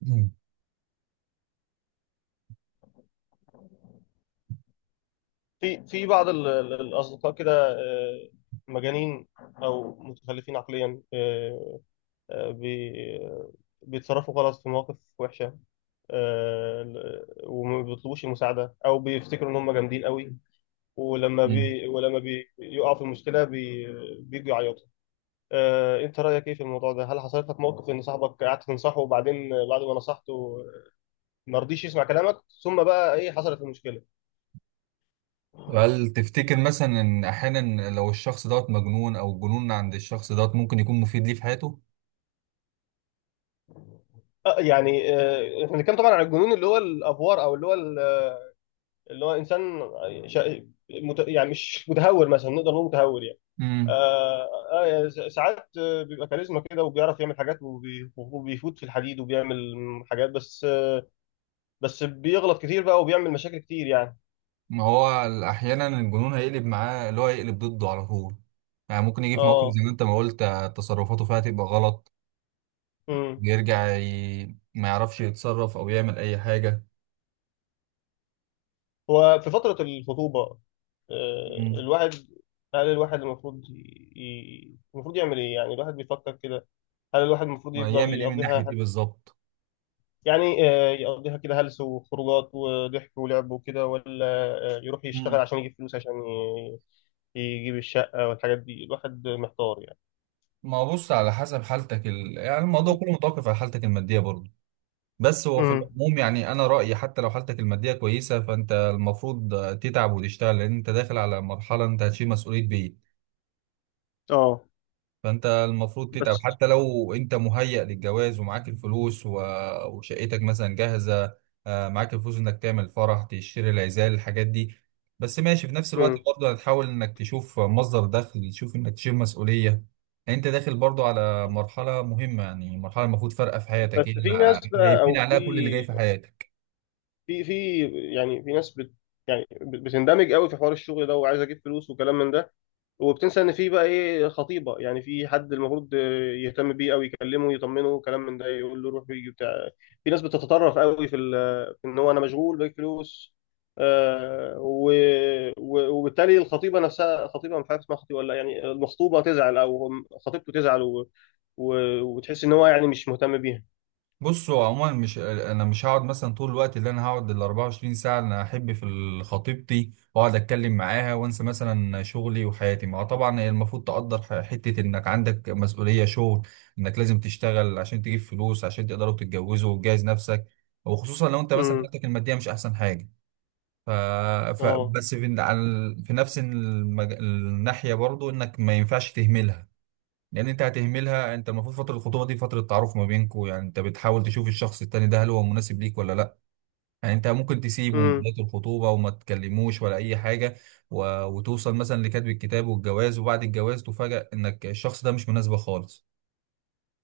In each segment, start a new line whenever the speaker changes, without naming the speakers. مم.
في بعض الأصدقاء كده، مجانين أو متخلفين عقليا، آه، بي- آه، بيتصرفوا غلط في مواقف وحشة، وما بيطلبوش المساعدة أو بيفتكروا إن هم جامدين قوي.
مم.
ولما بيقعوا في المشكلة، بيجوا يعيطوا. أنت رأيك إيه في الموضوع ده؟ هل حصلت لك موقف إن صاحبك قعدت تنصحه وبعدين بعد ما نصحته ما رضيش يسمع كلامك، ثم بقى إيه حصلت المشكلة؟
هل تفتكر مثلا ان احيانا لو الشخص دوت مجنون او الجنون عند الشخص دوت ممكن يكون مفيد ليه في حياته؟
يعني، احنا بنتكلم طبعا عن الجنون اللي هو الافوار، او اللي هو انسان يعني مش متهور، مثلا نقدر نقول متهور يعني.
امم
آه يعني ساعات، بيبقى كاريزما كده، وبيعرف يعمل حاجات، وبيفوت في الحديد، وبيعمل حاجات بس، بس بيغلط كتير بقى وبيعمل مشاكل كتير يعني.
ما هو احيانا الجنون هيقلب معاه اللي هو هيقلب ضده على طول. يعني ممكن يجي في موقف
اه.
زي ما انت ما قلت، تصرفاته فيها تبقى غلط.
امم
يرجع ي... ما يعرفش يتصرف او يعمل اي حاجة.
هو في فترة الخطوبة،
امم
الواحد، هل الواحد المفروض المفروض يعمل ايه؟ يعني الواحد بيفكر كده. هل الواحد المفروض
ما
يفضل
يعمل ايه من ناحية ايه
يقضيها،
بالظبط؟
يعني، يقضيها كده هلس وخروجات وضحك ولعب وكده، ولا، يروح
امم
يشتغل عشان يجيب فلوس عشان يجيب الشقة والحاجات دي؟ الواحد محتار يعني.
ما هو بص على حسب حالتك يعني الموضوع كله متوقف على حالتك المادية برضه. بس هو في
امم.
العموم يعني انا رايي حتى لو حالتك الماديه كويسه فانت المفروض تتعب وتشتغل لان انت داخل على مرحله انت هتشيل مسؤوليه بيت.
اه.
فانت المفروض تتعب
بس.
حتى لو انت مهيأ للجواز ومعاك الفلوس وشقتك مثلا جاهزه. معاك الفلوس انك تعمل فرح تشتري العزال الحاجات دي. بس ماشي في نفس الوقت
امم.
برضه هتحاول انك تشوف مصدر دخل، تشوف انك تشيل مسؤوليه. يعني انت داخل برضه على مرحله مهمه، يعني مرحله المفروض فارقه في حياتك، هي
بس في ناس
اللي
بقى،
هيبني
او في
عليها كل اللي جاي في حياتك.
في في يعني في ناس يعني بتندمج قوي في حوار الشغل ده، وعايز اجيب فلوس وكلام من ده، وبتنسى ان في بقى ايه خطيبه. يعني في حد المفروض يهتم بيه او يكلمه يطمنه، كلام من ده، يقول له روح ويجي بتاع. في ناس بتتطرف قوي في ان هو انا مشغول باقي فلوس، آه و... وبالتالي الخطيبه نفسها، خطيبه مش عارف اسمها خطيبه ولا لأ، يعني المخطوبه تزعل، او خطيبته تزعل و... وتحس ان هو يعني مش مهتم بيها.
بصوا عموما، مش انا مش هقعد مثلا طول الوقت اللي انا هقعد ال 24 ساعه اللي انا احب في خطيبتي واقعد اتكلم معاها وانسى مثلا شغلي وحياتي. ما هو طبعا هي المفروض تقدر حته انك عندك مسؤوليه شغل. انك لازم تشتغل عشان تجيب فلوس عشان تقدروا تتجوزوا وتجهز نفسك، وخصوصا لو انت مثلا
امم.
حالتك الماديه مش احسن حاجه. ف...
اه.
بس في، في نفس الناحيه برضو انك ما ينفعش تهملها. لان انت هتهملها. انت المفروض فتره الخطوبه دي فتره تعارف ما بينكم. يعني انت بتحاول تشوف الشخص التاني ده هل هو مناسب ليك ولا لا. يعني انت ممكن تسيبه من
امم.
بدايه الخطوبه وما تكلموش ولا اي حاجه، وتوصل مثلا لكتب الكتاب والجواز، وبعد الجواز تفاجأ انك الشخص ده مش مناسبه خالص.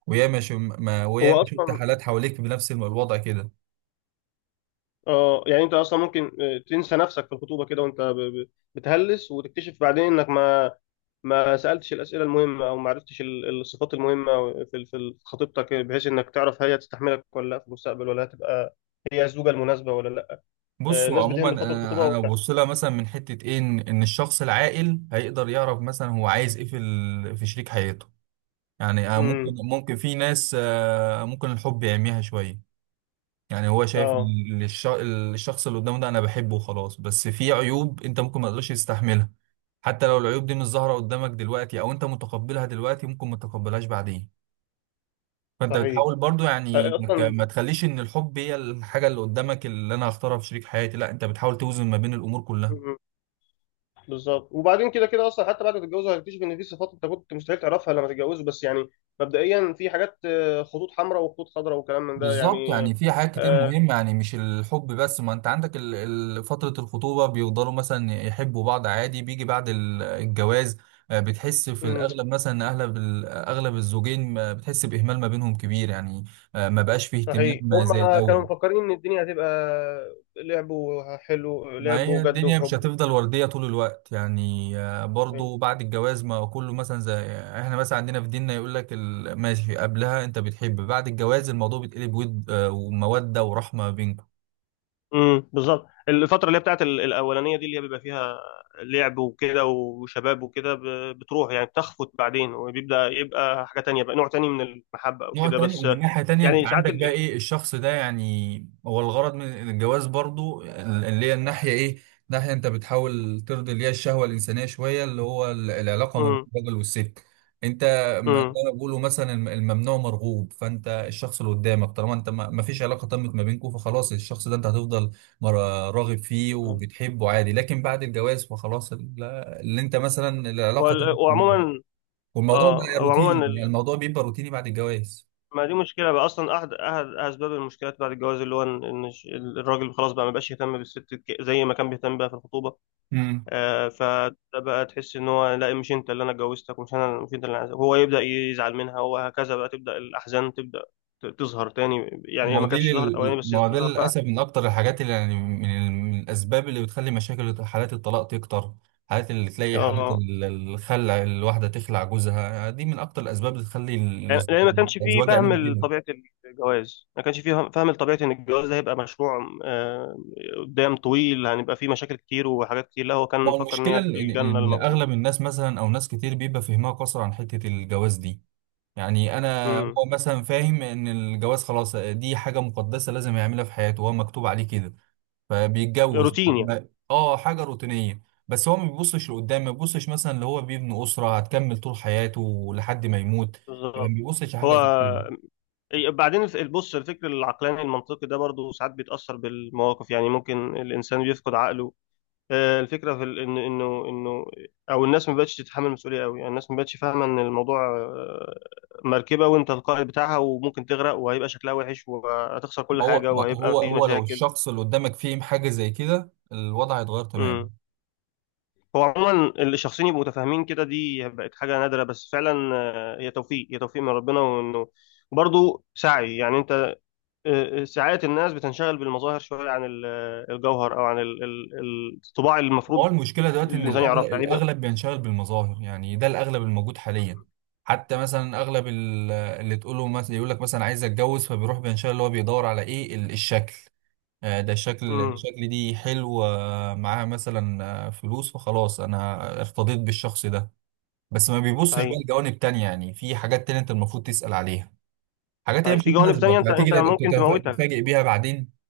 وياما ش... ما... وياما
هو
شفت
اصلا،
حالات حواليك بنفس الوضع كده.
اه يعني انت اصلا ممكن، تنسى نفسك في الخطوبه كده، وانت بتهلس وتكتشف بعدين انك ما سألتش الأسئلة المهمة، أو ما عرفتش الصفات المهمة في خطيبتك، بحيث إنك تعرف هي تستحملك ولا لا في المستقبل، ولا هتبقى هي الزوجة المناسبة ولا لا.
بصوا
الناس
عموما
بتهمل فترة الخطوبة
انا
وبتاع.
ببص لها مثلا من حته ايه. إن الشخص العاقل هيقدر يعرف مثلا هو عايز ايه في في شريك حياته. يعني، ممكن
امم.
ممكن في ناس، ممكن الحب يعميها شوية. يعني هو شايف
اه.
الشخص اللي قدامه ده انا بحبه وخلاص. بس في عيوب انت ممكن ما تقدرش تستحملها. حتى لو العيوب دي مش ظاهرة قدامك دلوقتي او انت متقبلها دلوقتي ممكن ما تتقبلهاش بعدين. فانت
صحيح.
بتحاول برضو يعني
،
انك ما
أصلا.
تخليش ان الحب هي الحاجة اللي قدامك اللي انا هختارها في شريك حياتي. لا، انت بتحاول توزن ما بين الامور كلها.
مم، بالظبط. وبعدين كده كده أصلا حتى بعد ما تتجوزوا هتكتشف إن في صفات أنت كنت مستحيل تعرفها لما تتجوزوا، بس يعني مبدئيا في حاجات، خطوط حمراء وخطوط خضراء، وكلام من ده
بالظبط.
يعني.
يعني في حاجات كتير مهمة، يعني مش الحب بس. ما انت عندك فترة الخطوبة بيفضلوا مثلا يحبوا بعض عادي، بيجي بعد الجواز. بتحس في
آه،
الأغلب مثلا إن أغلب أغلب الزوجين، بتحس بإهمال ما بينهم كبير يعني. ما بقاش فيه
صحيح،
اهتمام زي
هم كانوا
الأول.
مفكرين ان الدنيا هتبقى لعب، حلو،
ما
لعب
هي
وجد
الدنيا مش
وحب.
هتفضل وردية طول الوقت. يعني،
فاهم؟
برضو بعد الجواز ما كله مثلا زي احنا مثلا عندنا في ديننا يقول لك ماشي، قبلها انت بتحب، بعد الجواز الموضوع بيتقلب ود، ومودة ورحمة بينكم.
امم، بالظبط. الفتره اللي هي بتاعت الاولانيه دي، اللي هي بيبقى فيها لعب وكده وشباب وكده، بتروح يعني، بتخفت بعدين، وبيبدا يبقى حاجه تانية بقى، نوع تاني من المحبه او
نوع
كده
تاني.
بس.
ومن ناحية تانية انت
يعني ساعات
عندك بقى ايه الشخص ده. يعني هو الغرض من الجواز برضو اللي هي الناحية ايه، ناحية انت بتحاول ترضي اللي هي الشهوة الإنسانية شوية، اللي هو العلاقة ما بين
امم.
الراجل والست. انت، زي
امم.
ما بيقولوا مثلا الممنوع مرغوب. فانت الشخص اللي قدامك، طالما انت ما فيش علاقة تمت ما بينكم، فخلاص الشخص ده انت هتفضل مر- راغب فيه وبتحبه عادي. لكن بعد الجواز فخلاص اللي انت مثلا العلاقة تمت ما بينكم
وعموما
والموضوع
اه
بقى روتيني.
وعموما،
يعني الموضوع بيبقى روتيني بعد الجواز.
ما دي مشكلة بقى أصلا، أحد أسباب المشكلات بعد الجواز، اللي هو إن الراجل خلاص بقى ما بقاش يهتم بالست زي ما كان بيهتم بقى في الخطوبة.
امم
فده بقى تحس إن هو لا، مش أنت اللي أنا اتجوزتك، ومش أنا، مش أنت اللي أنا عايزك. هو يبدأ يزعل منها، وهكذا بقى تبدأ الأحزان، تبدأ تظهر تاني، يعني هي ما كانتش ظهرت أولاني بس
ما هو ده
تظهر بقى.
للاسف من اكتر الحاجات اللي يعني من الاسباب اللي بتخلي مشاكل حالات الطلاق تكتر. حالات اللي تلاقي حالات
آه
الخلع، الواحده تخلع جوزها دي، من اكتر الاسباب اللي تخلي
لأن ما كانش فيه
الازواج
فهم
يعملوا كده.
لطبيعة الجواز، ما كانش فيه فهم لطبيعة إن الجواز ده هيبقى مشروع، قدام طويل، هنبقى فيه مشاكل كتير وحاجات كتير. لا، هو كان
ما هو
مفكر إن
المشكله
هي
ان ان
الجنة
إن
الموجودة.
اغلب الناس مثلا او ناس كتير بيبقى فهمها قصر عن حته الجواز دي. يعني انا
امم.
هو مثلا فاهم ان الجواز خلاص دي حاجه مقدسه لازم يعملها في حياته وهو مكتوب عليه كده، فبيتجوز
روتين يعني.
حاجه روتينيه. بس هو ما بيبصش لقدام، ما بيبصش مثلا اللي هو بيبني اسره هتكمل طول حياته لحد ما يموت. يعني ما
بالظبط.
بيبصش
هو
لحاجه زي كده.
بعدين بص، الفكر العقلاني المنطقي ده برضه ساعات بيتأثر بالمواقف، يعني ممكن الإنسان بيفقد عقله. الفكرة إن إنه إنه أو الناس ما بقتش تتحمل المسؤولية قوي، يعني الناس ما بقتش فاهمة إن الموضوع، مركبة وأنت القائد بتاعها، وممكن تغرق، وهيبقى شكلها وحش، وهتخسر كل
ما هو
حاجة،
ما
وهيبقى
هو
في
هو لو
مشاكل.
الشخص اللي قدامك فيه حاجه زي كده الوضع هيتغير تماما.
هو عموما اللي شخصين يبقوا متفاهمين كده، دي بقت حاجة نادرة بس، فعلا. ، هي توفيق، هي توفيق من ربنا، وانه برضه سعي يعني، انت، ساعات الناس بتنشغل بالمظاهر شوية عن الجوهر، او عن الطباع اللي
هو
المفروض
المشكله دلوقتي ان
الانسان
الاغلب
يعرفها هيبقى.
الاغلب بينشغل بالمظاهر. يعني ده الاغلب الموجود حاليا. حتى مثلا اغلب اللي تقوله مثلا، يقول لك مثلا عايز اتجوز، فبيروح بينشغل اللي هو بيدور على ايه الشكل. ده الشكل
امم.
الشكل دي حلو، معاها مثلا، فلوس، فخلاص انا ارتضيت بالشخص ده. بس ما بيبصش بقى
صحيح.
لجوانب تانية. يعني في حاجات تانية انت المفروض تسأل عليها، حاجات هي مش
صحيح. في جوانب تانية
هتناسبك،
انت
هتيجي
انت ممكن تموتك.
تتفاجئ بيها بعدين.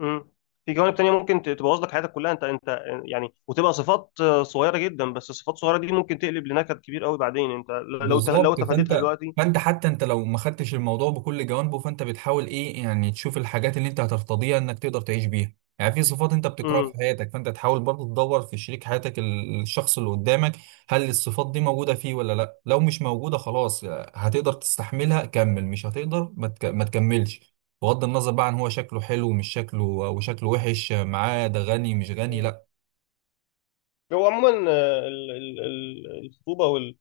امم. في جوانب تانية ممكن تبوظ لك حياتك كلها، انت انت، يعني، وتبقى صفات، صغيرة جدا، بس الصفات الصغيرة دي ممكن تقلب لنكد كبير قوي بعدين، انت لو
بالظبط.
تفاديتها
فانت
دلوقتي.
فانت حتى انت لو ما خدتش الموضوع بكل جوانبه، فانت بتحاول ايه يعني تشوف الحاجات اللي انت هترتضيها انك تقدر تعيش بيها. يعني في صفات انت بتكرهها
امم.
في حياتك، فانت تحاول برضه تدور في شريك حياتك الشخص اللي قدامك هل الصفات دي موجودة فيه ولا لا. لو مش موجودة خلاص هتقدر تستحملها كمل، مش هتقدر ما تكملش. بغض النظر بقى عن هو شكله حلو مش شكله، وشكله وحش معاه، ده غني مش غني، لا.
هو عموما، الخطوبه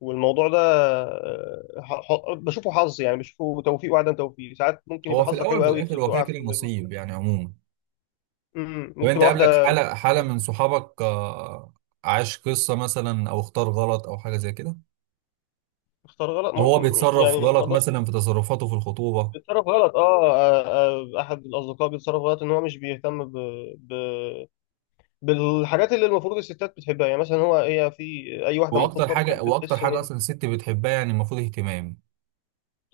والموضوع ده، بشوفه حظ، يعني بشوفه توفيق وعدم توفيق. ساعات ممكن
هو
يبقى
في
حظك
الاول
حلو
وفي
قوي،
الاخر هو كده
تقع في،
كده نصيب يعني عموما.
مم،
طب
ممكن
انت
تبقى
قابلك
واحده
حالة من
كويسه.
صحابك، عاش قصة مثلا او اختار غلط او حاجة زي كده،
اختار غلط،
او
مم،
هو بيتصرف
يعني ما
غلط
اقدرش.
مثلا في تصرفاته في الخطوبة؟
بيتصرف غلط. احد الاصدقاء بيتصرف غلط ان هو مش بيهتم ب... بالحاجات اللي المفروض الستات بتحبها، يعني مثلا، هو هي في اي واحده
واكتر
مخطوبه
حاجة
بتحب
واكتر
تحس ان
حاجة
هي
اصلا الست بتحبها، يعني المفروض اهتمام.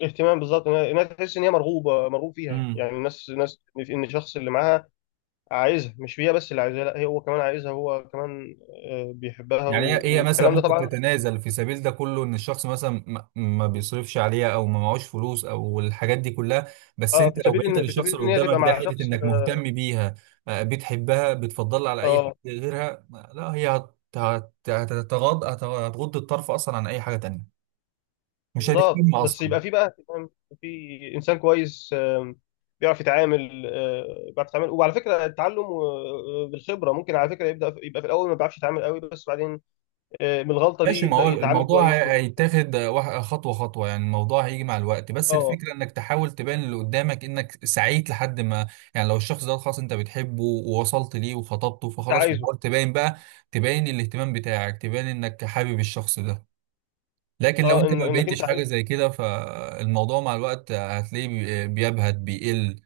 اهتمام، بالظبط. إنها تحس ان هي مرغوبه، مرغوب فيها، يعني الناس ناس ان الشخص اللي معاها عايزها، مش هي بس اللي عايزها، لا، هي هو كمان عايزها، هو كمان، بيحبها
يعني هي هي مثلا
والكلام ده
ممكن
طبعا.
تتنازل في سبيل ده كله، ان الشخص مثلا ما بيصرفش عليها او ما معهوش فلوس او الحاجات دي كلها. بس
اه،
انت لو بينت
في
للشخص
سبيل
اللي
ان هي تبقى
قدامك ده
مع
حته
شخص.
انك مهتم بيها، بتحبها، بتفضلها على اي حاجه
اه،
غيرها، لا، هي هتتغاض هتغض الطرف اصلا عن اي حاجه تانيه. مش
بالظبط.
هتهتم
بس
اصلا.
يبقى في بقى، فاهم؟ في انسان كويس، بيعرف يتعامل، بيعرف يتعامل، وعلى فكره التعلم، بالخبره. ممكن على فكره يبدا يبقى في الاول ما بيعرفش يتعامل قوي، بس بعدين، من الغلطه دي
ماشي. ما
يبدا
هو
يتعامل
الموضوع
كويس
هيتاخد خطوة خطوة. يعني الموضوع هيجي مع الوقت، بس
اه،
الفكرة انك تحاول تبان اللي قدامك انك سعيت لحد ما. يعني لو الشخص ده خلاص انت بتحبه ووصلت ليه وخطبته،
انت
فخلاص
عايزه.
تحاول تبان بقى. تبان الاهتمام بتاعك، تبان انك حابب الشخص ده. لكن لو
اه،
انت ما
انك انت
بقيتش حاجة
عايزه.
زي كده فالموضوع مع الوقت هتلاقيه بيبهت بيقل.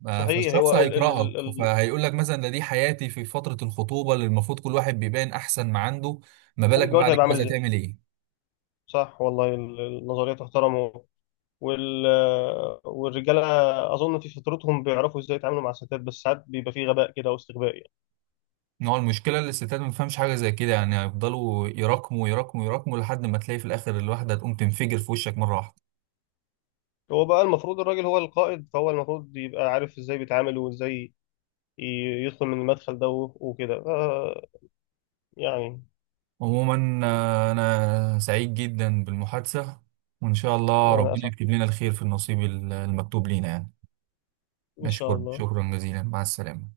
صحيح.
فالشخص
هو ال ال
هيكرهك،
ال
فهيقول لك مثلا ده دي حياتي في فترة الخطوبة اللي المفروض كل واحد بيبان احسن ما عنده، ما بالك
الجواز
بعد
هيبقى عامل
الجواز
ازاي؟
هتعمل ايه؟
صح والله. النظريه تحترم وال... والرجاله اظن في فطرتهم بيعرفوا ازاي يتعاملوا مع الستات، بس ساعات بيبقى في غباء كده واستغباء يعني.
ان هو المشكلة اللي الستات ما بتفهمش حاجة زي كده. يعني هيفضلوا يراكموا يراكموا يراكموا لحد ما تلاقي في الآخر الواحدة تقوم تنفجر في وشك مرة واحدة.
هو بقى المفروض الراجل هو القائد، فهو المفروض يبقى عارف ازاي بيتعامل، وازاي ي- يدخل من المدخل ده وكده، يعني.
عموما، أنا سعيد جدا بالمحادثة، وإن شاء الله
وانا
ربنا
اسعد،
يكتب لنا الخير في النصيب المكتوب لينا يعني.
ان شاء
أشكر
الله.
شكرا جزيلا، مع السلامة.